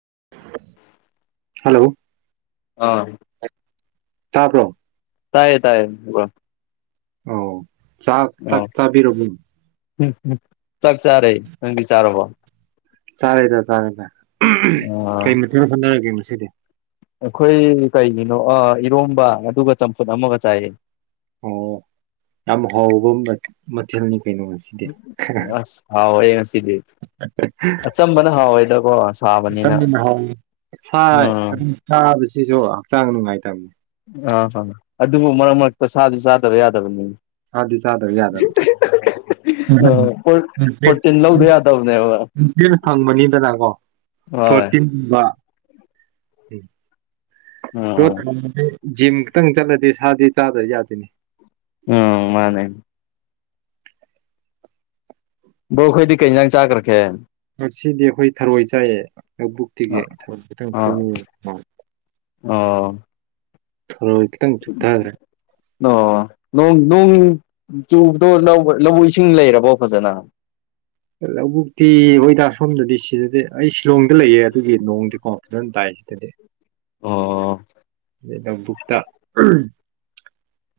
[unintelligible] hello ꯑꯥ ꯁꯥꯥꯄꯔꯣ ꯇꯥꯏꯌꯦ ꯇꯥꯏꯌꯦ ꯑꯗꯨꯒꯕ ꯑ ꯆꯥꯛ ꯊꯥꯛ ꯇꯥꯕꯤꯔꯃꯨꯡ ꯆꯞ ꯆꯥꯔꯦ ꯅꯪꯗꯤ ꯆꯥꯔꯕꯣ ꯆꯥꯔꯦ ꯊ ꯆꯥꯔꯦ ꯊ ꯑꯥ ꯀꯩ ꯃꯠꯇꯅ ꯍꯟꯅꯔꯒꯦ ꯃꯁ ꯑꯗꯨꯗ ꯑꯩꯈꯣꯏ ꯀꯩꯒꯤꯅꯣ ꯏꯔꯣꯝꯕ ꯑꯗꯨꯒ ꯆꯝꯐꯨꯠ ꯑꯃꯒ ꯆꯥꯏꯌꯦ ꯑꯣ ꯌꯥꯝ ꯍꯥꯎꯕ ꯃꯊꯦꯜꯅꯤ ꯀꯩꯅꯣ ꯉꯁꯤꯗꯤ ꯑꯁ ꯍꯥꯎꯋꯦ ꯉꯁꯤꯗꯤ ꯑꯆꯝꯕꯅ ꯍꯥꯎꯋꯦꯗꯀꯣ ꯁꯥꯕꯅꯤꯅ ꯆꯝꯅ ꯍꯥꯎꯋꯤ ꯎꯝ ꯁꯤꯁꯨ ꯍꯛꯆꯥꯡ ꯅꯨꯡꯉꯥꯏꯇꯕꯅꯦ ꯑꯥ ꯑꯥ ꯑꯗꯨꯕꯨ ꯃꯔꯛ ꯃꯔꯛꯇ ꯁꯥꯁꯨ ꯆꯥꯗꯕ ꯌꯥꯗꯕꯅꯤ ꯆꯥꯗꯤ ꯆꯥꯗꯕ ꯌꯥꯗꯕꯝꯁ ꯑꯥ ꯄ꯭ꯔꯣ ꯄ꯭ꯔꯣꯇꯤꯟ ꯂꯧꯗ ꯌꯥꯗꯕꯅꯦꯕ ꯎꯇꯁ ꯐꯪꯕꯅꯤꯗꯅꯀꯣ ꯍꯣꯏ ꯐꯣꯔꯇꯤꯟꯒꯨꯝꯕ ꯎꯝ ꯎꯝ ꯇ ꯎꯝ ꯊ ꯖꯤꯝ ꯈꯤꯛꯇꯪ ꯆꯠꯂꯗꯤ ꯁꯥꯗꯤ ꯆꯥꯗ꯭ꯔ ꯌꯥꯗꯣꯏꯅꯤ ꯎꯝ ꯃꯥꯅꯦ ꯕꯧꯈꯣꯏꯗꯤ ꯀꯩ ꯌꯦꯟꯖꯥꯡ ꯆꯥꯈ꯭ꯔꯛꯀꯦ ꯉꯗꯤ ꯑꯩꯈꯣꯏ ꯊꯔꯣꯏ ꯆꯥꯏꯑ ꯂꯧꯕꯨꯛꯇꯤꯒꯤ ꯑꯥ ꯈꯤꯇꯪ ꯑꯥ ꯑꯣ ꯊꯔꯣꯏ ꯈꯤꯇꯪ ꯆꯨꯞꯊꯈ꯭ꯔꯦ ꯑꯣ ꯅꯣꯡ ꯆꯨꯕꯗꯣ ꯂꯧꯧꯕ ꯏꯁꯤꯡ ꯂꯩꯔꯕꯣ ꯐꯖꯅ ꯂꯧꯕꯨꯛꯇꯤ ꯍꯣꯏꯗ ꯁꯣꯝꯗꯗꯤ ꯁꯤꯗꯗꯤ ꯑꯩ ꯁꯤꯂꯣꯡꯗ ꯂꯩꯌꯦ ꯑꯗꯨꯒꯤ ꯅꯣꯡꯗꯤꯀꯣ ꯐꯖꯅ ꯇꯥꯏ ꯁꯤꯗꯗꯤ ꯑꯣ ꯑꯩ ꯅꯧꯕꯨꯛꯇ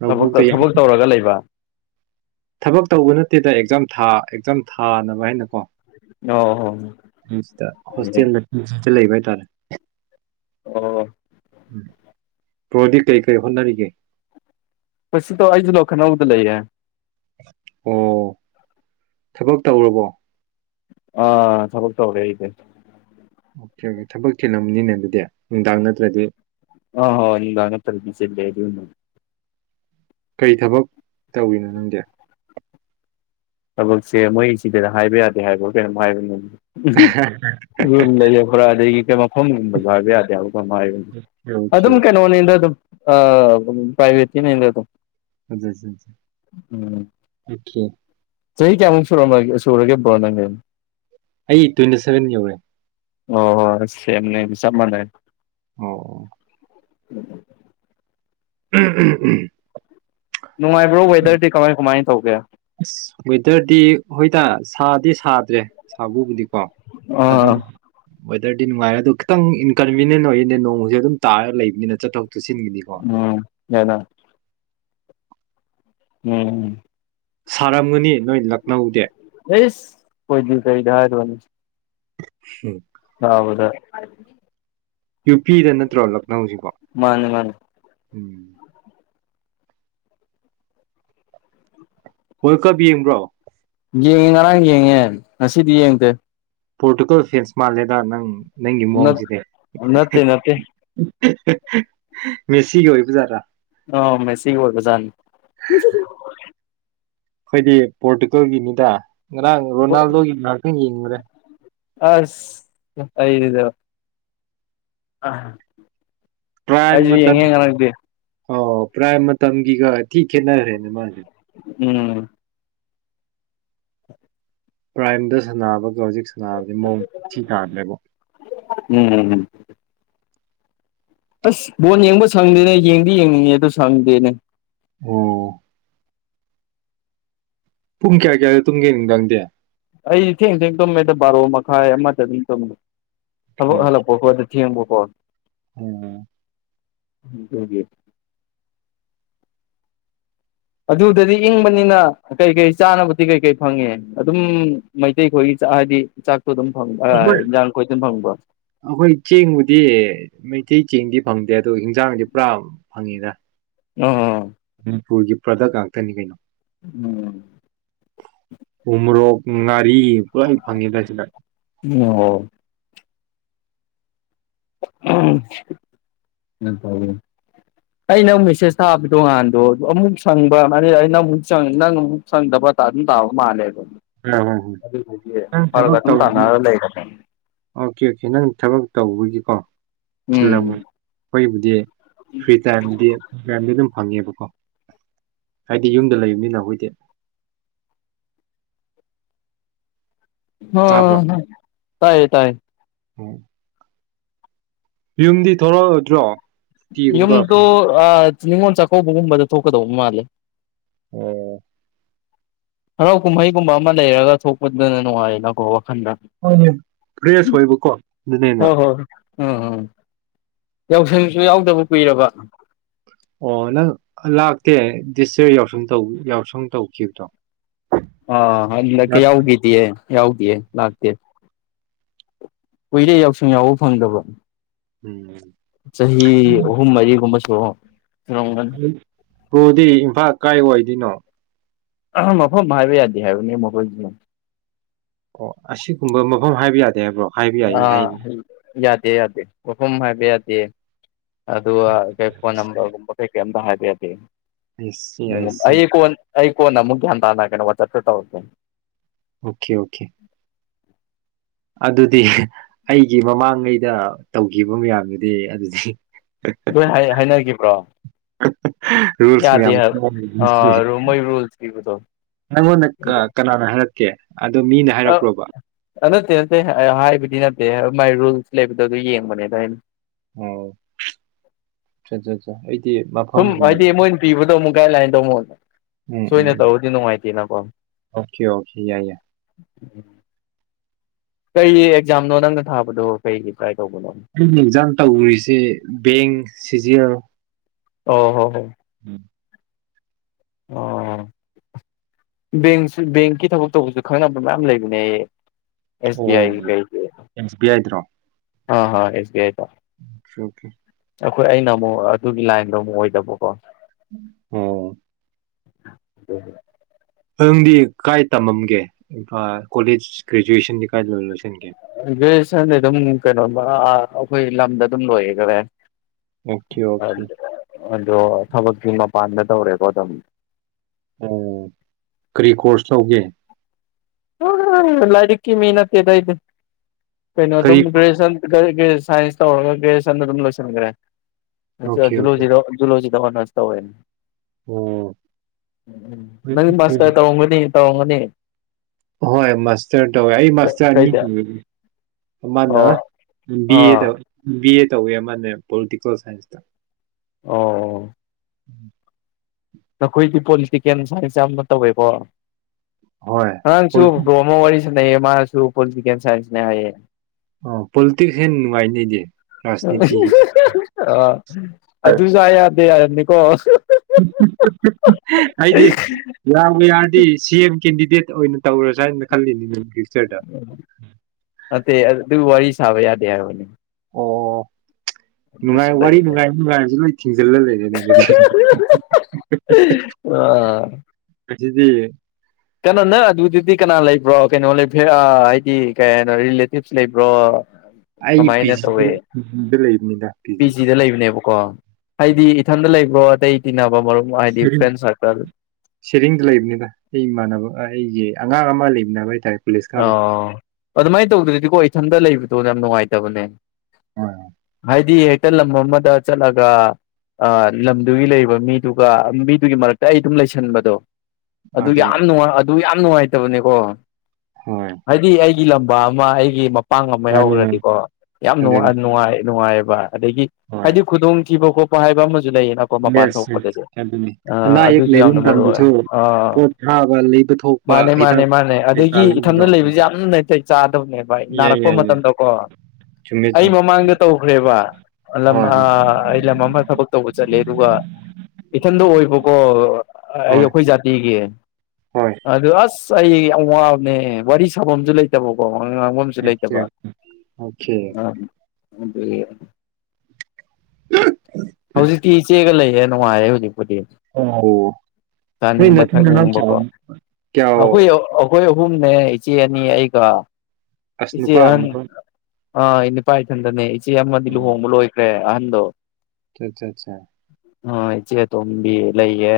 ꯊ ꯊꯕꯛ ꯇꯧꯔꯒ ꯂꯩꯕ ꯊꯕꯛ ꯇꯧꯕ ꯅꯠꯇꯦꯗ ꯑꯦꯛꯖꯥꯝ ꯊꯥ ꯑꯦꯛꯖꯥꯝ ꯊꯥꯅꯕ ꯍꯥꯏꯅꯀꯣ ꯑꯣ ꯍꯣ ꯍꯣꯁꯇꯦꯜ ꯂꯩꯕ ꯍꯥꯏꯇꯥꯔꯦ ꯑꯣ ꯄ꯭ꯔꯣꯗꯤ ꯀꯔꯤ ꯀꯔꯤ ꯍꯣꯠꯅꯔꯤꯒꯦ ꯃꯁꯤꯇ ꯑꯩꯁꯨ ꯂꯈꯅꯧꯗ ꯂꯩꯌꯦ ꯑꯣ ꯊꯕꯛ ꯇꯧꯔꯕꯣ ꯑꯥ ꯊꯕꯛ ꯇꯧꯔꯦ ꯑꯩꯁ ꯑꯣꯀꯦ ꯑꯣꯀꯦ ꯊꯕꯛꯀꯤꯤꯂꯝꯅꯤꯅꯦ ꯑꯗꯨꯗꯤ ꯅꯨꯡꯗꯥꯡ ꯅꯠꯇ꯭ꯔꯗꯤ ꯑ ꯍꯥꯎ ꯏꯉ ꯇꯁꯤ ꯂꯩꯦ ꯀꯔꯤ ꯊꯕꯛ ꯇꯧꯔꯤꯤꯅꯣ ꯅꯪꯒꯤ ꯊꯕꯛꯁꯦ ꯃꯣꯏ ꯁꯤꯗꯅ ꯍꯥꯏꯕ ꯌꯥꯗꯦ ꯍꯥꯏꯕꯣ ꯀꯩꯅꯣꯝ ꯍꯥꯏꯕꯅꯤ ꯎꯝꯨ ꯂꯩꯔꯕ꯭ꯔꯥ ꯑꯗꯒꯤ ꯀ ꯃꯐꯝ ꯌꯕ ꯍꯥꯏꯕ ꯌꯥꯗꯦꯕ ꯀꯣꯕꯅꯤ ꯑꯣꯀꯦ ꯑꯗꯨꯝ ꯀꯩꯅꯣꯅꯤꯗ ꯑꯗꯨꯝ ꯑ ꯄꯥꯏꯕꯇꯤ ꯅ ꯂꯩ ꯇꯣ ꯑ ꯑꯣꯀꯦ ꯆꯍꯤ ꯀꯦꯃꯣ ꯁꯨꯔ ꯑꯃ ꯁꯨꯔꯒꯦ ꯅꯥꯒꯅꯤ ꯑꯩ ꯇ꯭ꯋꯦꯟꯇꯤ ꯁꯚꯦꯟ ꯌꯧꯔꯦ ꯑꯣ ꯍꯣꯏ ꯁꯦꯝꯅꯦ ꯆ ꯃꯅꯦ ꯑꯣ ꯎꯝ ꯎꯝ ꯎꯝ ꯎꯝ ꯎꯝ ꯅꯨꯡꯉꯥꯏꯕ꯭ꯔꯣ ꯋꯦꯗꯔꯗꯤ ꯀꯃꯥꯏ ꯀꯃꯥꯏꯅ ꯇꯧꯒꯦ ꯑꯁ ꯋꯦꯗꯔꯗꯤ ꯍꯣꯏꯗ ꯁꯥꯗꯤ ꯁꯥꯗ꯭ꯔꯦ ꯁꯥꯕꯨꯗꯤ ꯀ ꯑꯗꯨꯝ ꯑꯥ ꯋꯦꯗꯔꯗꯤ ꯅꯨꯡꯉꯥꯏꯔꯦ ꯑꯗꯨꯣ ꯈꯤꯇꯪ ꯏꯟꯀꯟꯕꯤꯅꯦꯟ ꯑꯣꯏꯌꯦꯅꯦ ꯅꯣꯡꯁꯦ ꯑꯗꯨꯝ ꯇꯥꯔꯒ ꯂꯩꯕꯅꯤꯅ ꯆꯠꯊꯣꯛ ꯆꯠꯁꯤꯟꯒꯤꯗꯤꯀꯣ ꯎꯝ ꯍꯗꯥ ꯎꯝ ꯁꯥꯔꯝꯒꯅꯤ ꯅꯣꯏ ꯂꯈꯅꯧꯗꯤ ꯑꯁ ꯀꯣꯏ ꯀꯔꯤꯗ ꯍꯥꯏꯔ ꯋꯥꯅꯤ ꯎꯝ ꯍꯥꯎꯗ ꯌꯨ ꯄꯤꯗꯅ ꯊ꯭ꯔꯣꯂꯣ ꯃꯥꯅꯦ ꯃꯥꯅꯤ ꯎꯝ ꯍꯣꯏ ꯀꯕ ꯌꯦꯡꯕ꯭ꯔꯣ ꯌꯦꯡꯉꯦ ꯉꯔꯥꯡ ꯌꯦꯡꯉꯦ ꯉꯁꯤꯗꯤ ꯌꯦꯡꯗꯦ ꯄꯣꯔꯇꯨꯒꯜ ꯐ꯭ꯔꯦꯟꯁ ꯃꯥꯜꯂꯦꯗ ꯅꯪ ꯅꯪꯒꯤ ꯃꯑꯣꯡꯁꯤꯅꯦ ꯅꯠꯇꯦ ꯅꯠꯇꯦ ꯃꯦꯁꯤꯒꯤ ꯑꯣꯏꯔꯤꯕꯕꯖꯥꯔꯥ ꯑ ꯃꯁꯤ ꯔꯖꯥꯟ ꯑꯩꯈꯣꯏꯗꯤ ꯄꯣꯔꯇꯨꯒꯜꯒꯤꯅꯤꯗ ꯉꯔꯥꯡ ꯔꯣꯅꯥꯜꯗꯣꯒꯤ ꯉꯥꯏꯍꯥꯛꯇꯪ ꯌꯦꯡꯉꯨꯔꯦ ꯑꯁ ꯑꯩꯗꯕ ꯑ ꯑꯩꯁꯨ ꯌꯦꯡꯉꯦ ꯉꯅꯛꯇꯦ ꯑ ꯄ꯭ꯔꯥꯏ ꯃꯇꯝꯒꯤꯒ ꯊꯤ ꯈꯦꯠꯅꯈ꯭ꯔꯦꯅꯦ ꯃꯥꯁꯦ ꯎꯝ ꯄ꯭ꯔꯥꯏꯝꯗ ꯁꯥꯟꯅꯕꯒ ꯍꯧꯖꯤꯛ ꯁꯥꯟꯅꯕꯁ ꯃꯑꯣꯡ ꯊꯤ ꯇꯥꯗ꯭ꯔꯦꯕ ꯎꯝꯝ ꯑꯁ ꯕꯣꯜ ꯌꯦꯡꯕ ꯁꯪꯗꯦꯅꯦ ꯌꯦꯡꯗꯤ ꯌꯦꯡꯅꯤꯡꯉꯦ ꯑꯗꯨ ꯁꯪꯗꯦꯅꯦ ꯑꯣ ꯄꯨꯡ ꯀꯌꯥ ꯀꯌꯥꯗꯣ ꯇꯨꯡꯒꯦ ꯅꯨꯡꯗꯥꯪꯗꯦ ꯑꯩꯗꯤ ꯊꯦꯡ ꯊꯦꯡ ꯇꯨꯝꯃꯦꯗ ꯕꯥꯔꯣ ꯃꯈꯥꯏ ꯑꯃꯗ ꯑꯗꯨꯝ ꯇꯨꯝꯃꯦ ꯍꯜꯣ ꯍꯜꯂꯣ ꯄꯣꯛꯗ ꯊꯦꯝꯕꯨꯀꯣ ꯍꯝ ꯖꯒꯦ ꯑꯗꯨꯗꯗꯤ ꯏꯪꯕꯅꯤꯅ ꯀꯩꯀꯩ ꯆꯥꯅꯕꯗꯤ ꯀꯩꯀꯔꯤ ꯐꯪꯉꯦ ꯑꯗꯨꯝ ꯃꯩꯇꯩ ꯈꯣꯏꯒꯤ ꯍꯥꯏꯕꯗꯤ ꯆꯥꯛ ꯑꯗꯨꯝ ꯑꯩꯈꯣꯏ ꯐꯪꯕ ꯏꯟꯖꯥꯡꯈꯣꯏ ꯑꯗꯨꯝ ꯐꯪꯕ ꯑꯩꯈꯣꯏ ꯆꯦꯡꯕꯨꯗꯤ ꯏꯊꯤ ꯆꯦꯡꯗꯤ ꯐꯪꯗꯦ ꯑꯗ ꯍꯤꯟꯖꯥꯡꯗꯤ ꯄꯨꯔꯥ ꯐꯪꯉꯤꯗ ꯎꯝ ꯃꯅꯤꯄꯨꯔꯒꯤ ꯄ꯭ꯔꯗꯛ ꯉꯥꯛꯇꯅꯤ ꯀꯩꯅꯣ ꯎꯝ ꯎꯃꯔꯣ ꯉꯔꯤ ꯄꯔꯥꯏ ꯐꯥꯉꯤꯒꯦꯁꯤꯥꯏ ꯑꯣ ꯑꯩꯅ ꯃꯦꯁꯦꯁ ꯊꯥꯕꯗꯣꯀꯥꯟꯗꯣ ꯑꯃꯨꯛ ꯁꯪꯕ ꯑꯩꯅ ꯑꯃꯨꯛ ꯅꯪ ꯑꯃꯨꯛ ꯁꯪꯗꯕ ꯑꯗꯨꯝ ꯇꯥꯕ ꯃꯥꯜꯂꯦꯕ ꯍꯣꯏꯣꯏ ꯑꯗꯨꯗꯨꯒꯤ ꯅꯪ ꯐꯔꯛ ꯊꯕꯛ ꯑꯗꯨꯝ ꯇꯧꯕ ꯇꯥꯟꯅꯔ ꯂꯩꯔꯕ ꯑꯣꯀꯦ ꯑꯣꯀꯦ ꯅꯪ ꯊꯕꯛ ꯇꯧꯕꯒꯤ ꯑ ꯆꯤꯜꯂꯝ ꯎꯝ ꯑꯩꯈꯣꯏꯕꯨꯗꯤ ꯐ꯭ꯔꯤ ꯇꯥꯏꯝꯗꯤꯗꯤ ꯑꯗꯨꯝ ꯐꯪꯉꯦꯕꯀꯣ ꯍꯥꯏꯗꯤ ꯌꯨꯝꯗ ꯂꯩꯕꯅꯤꯅ ꯑꯩꯈꯣꯏꯗꯤ ꯑꯣ ꯍ ꯇꯥꯏꯌꯦ ꯇꯥꯏꯌꯦ ꯎꯝ ꯌꯨꯝꯗꯤ ꯊꯣꯔꯛꯑꯗ꯭ꯔꯣ ꯌꯨꯝꯗꯨ ꯑ ꯅꯤꯉꯣꯜ ꯆꯥꯛꯀꯧꯕꯒꯨꯝꯕꯗ ꯊꯣꯛꯀꯗꯧꯕ ꯃꯥꯜꯂꯦ ꯑꯣ ꯍꯔꯥꯎ ꯀꯨꯝꯍꯩꯒꯨꯝꯕ ꯑꯃ ꯂꯩꯔꯒ ꯊꯣꯛꯄꯗꯨꯅ ꯅꯨꯡꯉꯥꯏꯌꯦꯅꯀꯣ ꯋꯥꯈꯟꯗ ꯍꯅꯦ ꯐ꯭ꯔꯦꯁ ꯑꯣꯏꯕꯀꯣ ꯑꯗꯨꯅꯦꯅ ꯎꯝꯝ ꯌꯥꯎꯁꯪꯁꯨ ꯌꯥꯎꯗꯕ ꯀꯨꯏꯔꯕ ꯑꯣ ꯅꯪ ꯂꯥꯛꯇꯦ ꯗꯤꯁꯔ ꯌꯥꯎꯁꯪꯧ ꯌꯥꯎꯁꯪ ꯇꯧꯈꯤꯕꯗꯣ ꯑ ꯍꯗꯀ ꯌꯥꯎꯒꯇꯑꯌꯦ ꯌꯥꯎꯗꯤꯌꯦ ꯂꯥꯛꯇꯦ ꯀꯨꯏꯔꯦ ꯌꯥꯎꯁꯪ ꯌꯥꯎꯕ ꯐꯪꯗꯕ ꯎꯝ ꯆꯍꯤ ꯑꯍꯨꯝ ꯃꯔꯤꯒꯨꯝꯕ ꯑꯣ ꯔꯣꯒꯜ ꯍꯗꯤ ꯏꯝꯐꯥꯜ ꯀꯥꯏ ꯑꯣꯏꯗꯣꯏꯅꯣ ꯑ ꯃꯐꯝ ꯍꯥꯏꯕ ꯌꯥꯗꯦ ꯍꯥꯏꯕꯅꯤ ꯃꯐꯝꯁꯤ ꯑꯣ ꯑꯁꯤꯒꯨꯝꯕ ꯃꯐꯝ ꯍꯥꯏꯕ ꯌꯥꯗꯦ ꯍꯥꯏꯕ꯭ꯔꯣ ꯍꯥꯏꯕ ꯌꯥꯏ ꯑꯥ ꯍꯥꯏꯅꯤ ꯌꯥꯗꯦ ꯌꯥꯗꯦ ꯋꯥꯍꯐꯝ ꯍꯥꯏꯕ ꯌꯥꯗꯦ ꯑꯗꯨ ꯀ ꯐꯣꯟ ꯅꯝꯕꯔꯒꯨꯝꯕ ꯀꯩ ꯀꯊ ꯍꯥꯏꯗꯤꯗꯤ ꯑꯩꯁ ꯎ ꯌꯥꯏꯁꯤ ꯑꯩ ꯀꯣꯟ ꯑꯩ ꯀꯣꯟꯅ ꯑꯃꯨꯛ ꯒ꯭ꯌꯥ ꯇꯥꯅꯒꯅꯤ ꯋꯥ ꯆꯠꯁꯨ ꯇꯧꯔꯒꯦ ꯑꯣꯀꯦ ꯑꯣꯀꯦ ꯑꯗꯨꯗꯤ ꯑꯩꯒꯤ ꯃꯃꯥꯡꯉꯩꯗ ꯇꯧꯈꯤꯕ ꯃꯌꯥꯝꯗꯨꯗꯤ ꯑꯗꯨꯗꯤ ꯅꯣꯏ ꯍꯥꯏꯅꯈꯤꯕ꯭ꯔꯣ ꯔꯨꯜꯁ ꯌꯥꯗꯦ ꯃꯌꯥꯝ ꯃꯣꯏ ꯔꯨꯜꯁ ꯄꯤꯕꯗꯣ ꯑꯣ ꯑꯗꯣ ꯃꯤꯅ ꯍꯥꯏꯔꯛꯄ꯭ꯔꯣꯕ ꯅꯠꯇꯦ ꯅꯠꯇꯦ ꯑ ꯍꯥꯏꯕꯗꯤ ꯅꯠꯇꯦ ꯃꯥꯏ ꯔꯨꯜꯁ ꯂꯩꯕꯗꯣ ꯑꯗꯨ ꯌꯦꯡꯕꯅꯦꯗ ꯍꯥꯏꯩꯅ ꯑꯣꯠꯆꯥ ꯑꯠ ꯁꯨꯝ ꯍꯥꯏꯗꯤ ꯃꯣꯏꯅ ꯄꯤꯕꯗꯣ ꯑꯃꯨꯛ ꯒꯥꯏꯗ ꯃꯣꯣꯟ ꯎꯝ ꯎꯝ ꯎꯝ ꯑꯣꯀꯦ ꯑꯣꯀꯦ ꯌꯥꯏ ꯌꯥꯏ ꯎꯝ ꯀꯩ ꯑꯦꯛꯖꯥꯝꯅꯣ ꯅꯪꯅ ꯊꯥꯕꯗꯣ ꯀꯩꯒꯤ ꯇꯥꯏ ꯑꯩꯅ ꯌꯦꯟꯖꯥꯡ ꯇꯧꯔꯤꯁꯦ ꯕꯦꯡ ꯁꯤ ꯖꯤ ꯑꯣ ꯍꯣ ꯍꯣ ꯎꯝ ꯑꯣ ꯕꯦꯡꯁꯨ ꯕꯦꯡꯀꯤ ꯊꯕꯛ ꯇꯧꯕꯁꯨ ꯈꯪꯅꯕ ꯃꯌꯥꯝ ꯂꯩꯕꯅꯦ ꯑꯩ ꯑꯣꯦꯝꯁꯤꯕꯤ ꯍꯥꯏꯥꯏꯗ꯭ꯔꯣ ꯑꯥ ꯍꯥ ꯑꯦꯁ ꯕꯤ ꯑꯥꯏꯗ ꯑꯣ ꯑꯣꯀꯦ ꯑꯩꯈꯣꯏ ꯑꯩꯅ ꯑꯃꯨꯛ ꯑꯗꯨꯒꯤ ꯂꯥꯏꯟꯗꯣ ꯑꯃꯨꯛ ꯑꯣꯏꯗꯕꯀꯣ ꯑꯣ ꯎꯝ ꯅꯪꯗꯤ ꯀꯥꯏ ꯇꯝꯃꯝꯒꯦ ꯏꯝ ꯀꯣꯂꯦꯖ ꯒ꯭ꯔꯦꯖꯨꯑꯦꯁꯟꯗꯤ ꯀꯥꯏ ꯂꯣꯏꯔꯣꯏꯁꯤꯦ ꯦꯁꯅꯤ ꯑꯗꯨꯝ ꯀꯩꯅꯣ ꯑꯩꯈꯣꯏ ꯂꯝꯗ ꯑꯗꯨꯝ ꯂꯣꯏꯌꯦꯦꯈꯔꯦ ꯑꯣꯀꯦ ꯑꯣꯀꯦ ꯑꯗꯨ ꯊꯕꯛꯀꯤꯃ ꯄꯥꯟꯗ ꯇꯧꯔꯦꯀꯣ ꯑꯗꯨꯃ ꯀꯔꯤ ꯀꯣꯔꯁ ꯇꯧꯒꯦ ꯍ ꯂꯔꯤꯀꯤ ꯃꯅꯇꯩꯦꯗ ꯏꯗ ꯀꯩꯅꯣ ꯑꯗꯨꯝ ꯀꯔꯤ ꯗ꯭ꯔꯦꯁ ꯁꯥꯏꯟꯁ ꯇꯧꯔꯒ ꯀꯦ ꯁꯟꯗꯔꯝ ꯂꯣꯏꯁꯤꯟꯈ꯭ꯔꯦ ꯑꯣꯀꯦ ꯑꯣꯀꯦ ꯨꯂꯣꯖꯤꯔꯣꯖꯂꯖꯤ ꯗꯣꯣꯟꯁ ꯇ ꯑꯣꯏꯣꯏ ꯑꯣ ꯅ ꯃꯁ ꯀ ꯇ ꯍꯒꯅꯤ ꯇꯣꯡꯒꯅꯤ ꯍꯣꯏ ꯃꯥꯁꯇꯔ ꯇꯧꯋꯦ ꯑꯩ ꯃꯥꯁꯇꯔ ꯑꯅꯤ ꯀꯩꯗ ꯑꯃꯅ ꯑꯣ ꯕꯤ ꯑꯦ ꯇ ꯑꯥ ꯕꯤ ꯑꯦ ꯇꯧꯋꯦ ꯃꯥꯅꯦ ꯄꯣꯂꯤꯇꯤꯀꯦꯜ ꯁꯥꯏꯟꯁꯇ ꯑꯣ ꯎꯝ ꯅꯈꯣꯏꯗꯤ ꯄꯣꯂꯤꯇꯤꯀꯦꯜ ꯁꯥꯏꯟꯁ ꯌꯥꯝꯅ ꯇꯧꯋꯦꯀꯣ ꯍꯣꯏ ꯉꯔꯥꯪꯁꯨ ꯕꯔꯣ ꯑꯃ ꯋꯥꯔꯤ ꯃꯥꯁꯨ ꯄꯣꯂꯤꯇꯤꯀꯦꯜ ꯁꯥꯏꯟꯁꯅꯦ ꯍꯥꯏꯌꯦ ꯑꯣ ꯄꯣꯂꯤꯇꯤꯛꯁ ꯍꯦꯟꯅ ꯅꯨꯡꯉꯥꯏꯅꯤꯗꯤ ꯔꯥꯖꯅꯤꯇꯤꯒꯤꯗꯤ ꯑ ꯑꯗꯨꯁꯨ ꯌꯥꯔꯅꯤꯀꯣ ꯎ ꯎ ꯎ ꯑꯩꯗꯤ ꯌꯥꯕꯨ ꯌꯥꯔꯗꯤ ꯁꯤ ꯑꯦꯝ ꯀꯦꯟꯗꯤꯗꯦꯠ ꯑꯣꯏꯅ ꯇꯧꯔꯁ ꯍꯥꯏꯅ ꯈꯜꯂꯤꯅꯦ ꯅꯪꯒꯤꯁꯦ ꯑꯣ ꯑ ꯑꯗꯨ ꯋꯥꯔꯤ ꯁꯥꯕ ꯌꯥꯗꯦ ꯍꯥꯏꯔꯕꯅꯦ ꯑꯣ ꯅꯨꯡꯉꯥꯏ ꯋꯥꯔꯤ ꯂꯩꯌꯦꯅꯦ ꯅꯨꯡꯉꯥꯏ ꯅꯨꯡꯉꯥꯏꯕꯁꯨ ꯂꯣꯏ ꯊꯤꯡꯖꯤꯜꯂ ꯂꯩꯔꯦꯅꯦ ꯑꯗꯨꯗꯤ ꯑ ꯑꯗꯨꯗꯤ ꯀꯩꯅꯣ ꯅ ꯑꯗꯨꯗꯗꯤ ꯀꯅꯥ ꯂꯩꯕ꯭ꯔꯣ ꯀꯩꯅꯣ ꯂꯩꯕꯦ ꯍꯥꯏꯗꯤ ꯀꯩꯅꯣ ꯔꯤꯂꯦꯇꯤꯞꯁ ꯂꯩꯕ꯭ꯔꯣ ꯑꯩ ꯀꯃꯥꯏꯅ ꯄꯤꯖꯤꯗ ꯇꯧꯋꯦ ꯄꯤꯖꯤꯗ ꯂꯩꯕꯅꯤꯗ ꯄꯤꯖꯤꯗ ꯂꯩꯕꯅꯦꯕꯀꯣ ꯍꯥꯏꯗꯤ ꯏꯊꯟꯗ ꯂꯩꯕ꯭ꯔꯣ ꯇꯩ ꯔꯤꯡ ꯁꯦꯔꯤꯡꯗ ꯂꯩꯕꯅꯤꯗ ꯑꯩ ꯏꯃꯥꯟꯅꯕ ꯑꯩꯁꯦ ꯑꯉꯥꯡ ꯑꯃ ꯂꯩꯃꯤꯟꯅꯅꯕ ꯍꯥꯏꯇꯥꯔꯦ ꯀꯣꯂꯦꯖ ꯑ ꯀꯥꯕ ꯑꯗꯨꯃꯥꯏꯅ ꯇꯧꯗ꯭ꯔꯗꯤꯀꯣ ꯏꯊꯟꯇ ꯂꯩꯕꯗ ꯑꯗꯨ ꯌꯥꯝ ꯅꯨꯡꯉꯥꯏꯇꯕꯅꯦ ꯍꯣꯏ ꯍꯥꯏꯗꯤ ꯍꯦꯛꯇ ꯂꯝ ꯑꯃꯗ ꯆꯠꯂꯒ ꯂꯝꯗꯨꯒꯤ ꯂꯩꯔꯤꯕ ꯃꯤꯗꯨꯒ ꯃꯤꯗꯨꯒꯤ ꯃꯔꯛꯇ ꯑꯩ ꯑꯗꯨꯝ ꯂꯩꯁꯟꯕꯗꯣ ꯑꯗꯨ ꯑꯗꯨꯅꯤ ꯌꯥꯝ ꯅꯨꯡꯉꯥꯏ ꯑꯗꯨ ꯌꯥꯝ ꯅꯨꯡꯉꯥꯏꯦ ꯆꯠꯇꯕꯅꯦꯀꯣ ꯍꯣꯏ ꯍꯥꯏꯗꯤ ꯑꯩ ꯏ ꯂꯝꯕꯥ ꯑꯃ ꯑꯩꯒꯤ ꯄꯥꯡ ꯑꯃ ꯃꯥꯅꯤ ꯃꯥꯅꯤ ꯌꯥꯎꯈ꯭ꯔꯗꯤꯀꯣ ꯌꯥꯝ ꯅꯨꯡ ꯑꯗꯨꯅꯤ ꯅꯨꯡꯉꯥꯏ ꯅꯨꯡꯉꯥꯏꯑꯕ ꯕꯥ ꯑꯗꯒꯤ ꯍꯣꯏ ꯍꯥꯏꯗꯤ ꯈꯨꯗꯣꯡ ꯖꯤꯕ ꯀꯧꯕ ꯄꯃꯍꯥꯏꯕ ꯃ ꯌꯦꯁ ꯑꯗꯨꯅꯤ ꯑꯅꯥ ꯑ ꯑꯌꯦꯛ ꯑꯗꯨꯁꯨ ꯂꯩꯕ ꯌꯥꯝꯅ ꯃꯔꯨ ꯑꯣꯏ ꯃꯇꯝꯗꯁꯨ ꯑꯥ ꯄꯣꯠ ꯊꯥꯕ ꯂꯩꯕ ꯊꯣꯛꯄ ꯃꯥꯅꯦ ꯃꯥꯅꯦ ꯍꯤꯗꯥꯛ ꯃꯥꯅꯦ ꯀꯩꯀꯥ ꯏꯊꯟꯗ ꯂꯩꯕꯗꯣ ꯂꯩꯕꯁꯤꯁ ꯌꯥꯝꯅꯅꯨꯡꯉꯥꯏ ꯇꯦ ꯆꯥ ꯕꯅꯦꯕ ꯌꯥꯏ ꯅꯥꯔꯛꯄ ꯌꯥꯏ ꯌꯥꯏ ꯃꯇꯝꯗꯀꯣ ꯆꯨꯝꯃꯦ ꯑꯩ ꯆꯨꯝꯃꯦ ꯃꯃꯥꯡꯗ ꯇꯧꯈ꯭ꯔꯦꯕ ꯂꯝ ꯍꯣꯏ ꯍꯣꯏ ꯑꯩ ꯂꯝ ꯑꯃ ꯊꯕꯛ ꯇꯧꯕ ꯆꯠꯂꯦ ꯑꯗꯨꯒ ꯏꯊꯟꯗ ꯑꯣꯏꯕꯀꯣ ꯑꯩ ꯍꯣꯏ ꯑꯩꯈꯣꯏ ꯖꯥꯇꯤꯒꯤ ꯍꯣꯏ ꯑꯗꯨ ꯑꯁ ꯆꯍꯤꯒꯤ ꯑꯋꯥ ꯋꯥꯔꯤ ꯁꯕꯝꯁꯨ ꯂꯩꯇꯕꯣꯣ ꯋꯥ ꯉꯥꯡꯕꯁꯨ ꯑꯣꯀꯦ ꯂꯩꯇꯕ ꯑꯣꯀꯦ ꯎꯝ ꯎꯝ ꯎ ꯍꯧꯖꯤꯛꯇꯤ ꯏꯆꯦꯒ ꯂꯩ ꯑꯦꯅꯅꯨꯡꯉ ꯍꯥꯏ ꯑꯣ ꯃꯅꯥ ꯆꯥꯅꯤꯡꯕ ꯀ ꯊꯛꯅꯤꯡꯕꯀꯣ ꯀ ꯀ ꯑꯨꯝꯅꯦ ꯏꯆꯦ ꯑꯅꯤ ꯑꯩꯒ ꯑꯁ ꯏꯆꯦ ꯅꯨꯄꯥ ꯑꯍꯟ ꯑꯃ ꯑ ꯏꯅꯤ ꯄꯥꯏꯇꯟꯅꯦ ꯁꯤ ꯑꯃꯗꯤ ꯂꯨꯍꯣꯡꯕ ꯂꯣꯏꯈ꯭ꯔꯦ ꯏꯗꯣ ꯠꯆꯥ ꯑꯆꯥ ꯑ ꯏꯆꯦ ꯇꯝꯕꯤ ꯂꯩꯌꯦ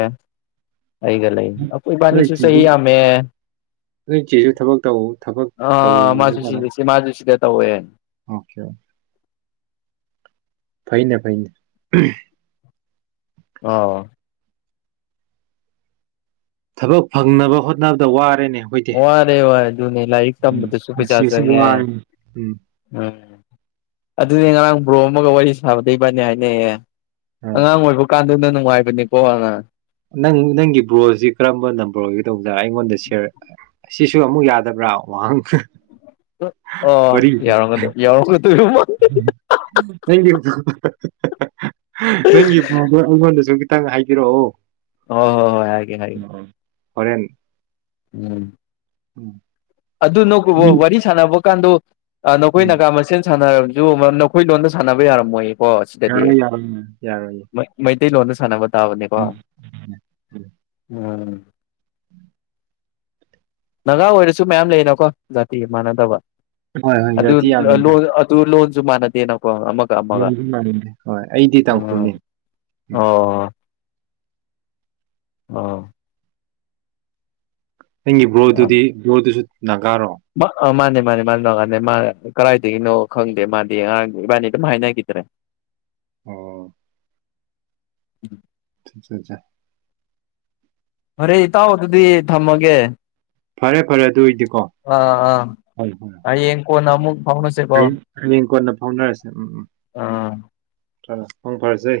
ꯑꯩꯒ ꯂꯩ ꯑꯩꯈꯣꯏꯕꯥꯅꯤꯁꯨ ꯆꯍꯤ ꯌꯥꯝꯃꯦ ꯑꯗꯨ ꯆꯦꯁꯨ ꯊꯕꯛ ꯇꯧ ꯊꯕꯛ ꯇꯧꯅ ꯗꯇꯨꯌꯦꯦ ꯑꯣꯀꯦ ꯐꯩꯅꯦ ꯐꯩꯅꯦ ꯑ ꯊꯕꯛ ꯐꯪꯅꯕ ꯍꯣꯠꯅꯕꯗ ꯋꯥꯔꯦꯅꯦ ꯑꯩꯈꯣꯏꯗꯤ ꯋꯥꯔꯦ ꯋꯥꯔꯦ ꯏ ꯎꯝ ꯁꯨꯄꯤ ꯆꯥꯖꯦ ꯄꯨꯟꯁꯤꯁꯤ ꯋꯥꯔꯦꯅꯦ ꯎꯝ ꯎꯝ ꯑꯗꯨꯗꯤ ꯕ꯭ꯔꯣ ꯑꯃꯒ ꯋꯥꯔꯤ ꯁꯥꯕꯗꯩꯕꯅꯤ ꯍꯥꯏꯅꯩꯌꯦ ꯑ ꯑꯉꯥꯡ ꯑꯣꯏꯕ ꯀꯥꯟ ꯅꯅꯨꯡꯉꯥꯏꯕꯅꯤꯣ ꯋꯥꯉ ꯅꯪ ꯅꯪꯒꯤ ꯕ꯭ꯔꯣꯁꯤ ꯀꯔꯝꯕ ꯅꯝꯕꯔ ꯑꯣꯏꯒ ꯇꯧꯖ ꯗ ꯁꯤꯔ ꯁꯤꯁꯨ ꯑꯃꯨꯛ ꯌꯥꯗꯕ꯭ꯔꯥ ꯋꯥꯍꯪ ꯑꯣ ꯋꯥꯔꯤ ꯌꯥꯎꯔꯝꯒꯗꯣꯏ ꯌꯥꯎꯔꯝꯒꯗꯣꯏ ꯊꯦꯡꯨ ꯅꯪꯒꯤꯣꯟ ꯆ ꯈꯤꯇꯪ ꯍꯥꯏꯕꯤꯔꯛꯑꯣ ꯍ ꯍꯣ ꯍꯣꯏ ꯍꯥꯏꯦ ꯍꯥꯏꯦ ꯍꯣꯔꯦꯟ ꯎꯝ ꯎꯝ ꯑꯗꯨ ꯅ ꯋꯥꯔꯤ ꯁꯥꯟꯅꯕ ꯀꯗ ꯅꯈꯣꯏ ꯎꯝ ꯅꯥꯒꯥ ꯃꯁꯦꯟ ꯁꯥꯟꯅꯔꯕꯅꯤ ꯑꯗꯨ ꯅꯈꯣꯏ ꯂꯣꯟꯗ ꯁꯥꯟꯅꯕ ꯌꯥꯔꯝꯃꯣꯏꯌꯦ ꯑꯣ ꯁꯤꯗꯗꯤꯩ ꯌꯥꯔꯣꯏ ꯌꯥꯔꯣꯏ ꯌꯥꯔꯣꯏ ꯇꯣꯟ ꯁꯥꯟ ꯇꯕꯅꯤꯀꯣ ꯎꯝ ꯎꯝ ꯎꯝ ꯎꯝ ꯒꯥ ꯑꯣꯏꯔꯁꯨ ꯃꯌꯥꯝ ꯂꯩꯅꯀꯣ ꯖꯥꯇꯤꯒ ꯃꯥꯟꯅꯗꯕ ꯍꯣꯏ ꯍꯣꯏ ꯑꯗꯨ ꯖꯥꯇꯤ ꯑꯗꯨ ꯂꯣꯟ ꯑꯗꯨ ꯂꯣꯟ ꯑꯗꯨꯃꯅꯗꯦꯅꯣ ꯃꯁꯨ ꯃꯗꯦ ꯍꯣꯏ ꯑꯩꯗꯤ ꯎꯝ ꯇꯥꯡꯈꯨꯜꯅꯤ ꯎꯝ ꯑꯥ ꯅꯪꯒꯤꯕꯣꯗꯨꯗꯤ ꯌꯣꯗꯨꯁꯨ ꯅꯥꯒꯥ ꯃꯥꯅꯦ ꯃꯥꯅꯦ ꯃꯥꯅꯤ ꯀꯥꯟꯗ ꯃꯥ ꯀꯗꯥꯏꯗꯒꯤꯅꯣ ꯈꯪꯗꯦ ꯃꯥꯗꯤ ꯑꯔꯥꯡ ꯏꯕꯥꯅꯤ ꯑꯗꯨꯝ ꯍꯥꯏꯅꯈꯤꯗ꯭ꯔꯦ ꯑꯣ ꯎꯝ ꯑ ꯐꯣꯔꯦ ꯏꯇꯥꯎ ꯑꯗꯨꯗꯤ ꯊꯝꯃꯒꯦ ꯐꯔꯦ ꯐꯔꯦ ꯑꯗꯨꯏꯗꯤꯀꯣ ꯑꯥ ꯑꯥ ꯍꯣꯏ ꯍꯣꯏ ꯍꯣꯏ ꯍꯌꯦꯡ ꯀꯣꯟꯅ ꯑꯃꯨꯛ ꯐꯥꯎꯅꯁꯦꯀꯣ ꯍꯌꯦꯡ ꯍꯌꯦꯡ ꯀꯣꯟꯅ ꯐꯥꯎꯅꯔꯁꯦ ꯎꯝ ꯎꯝ ꯑꯥ ꯐꯪ ꯐꯥꯔꯁꯦ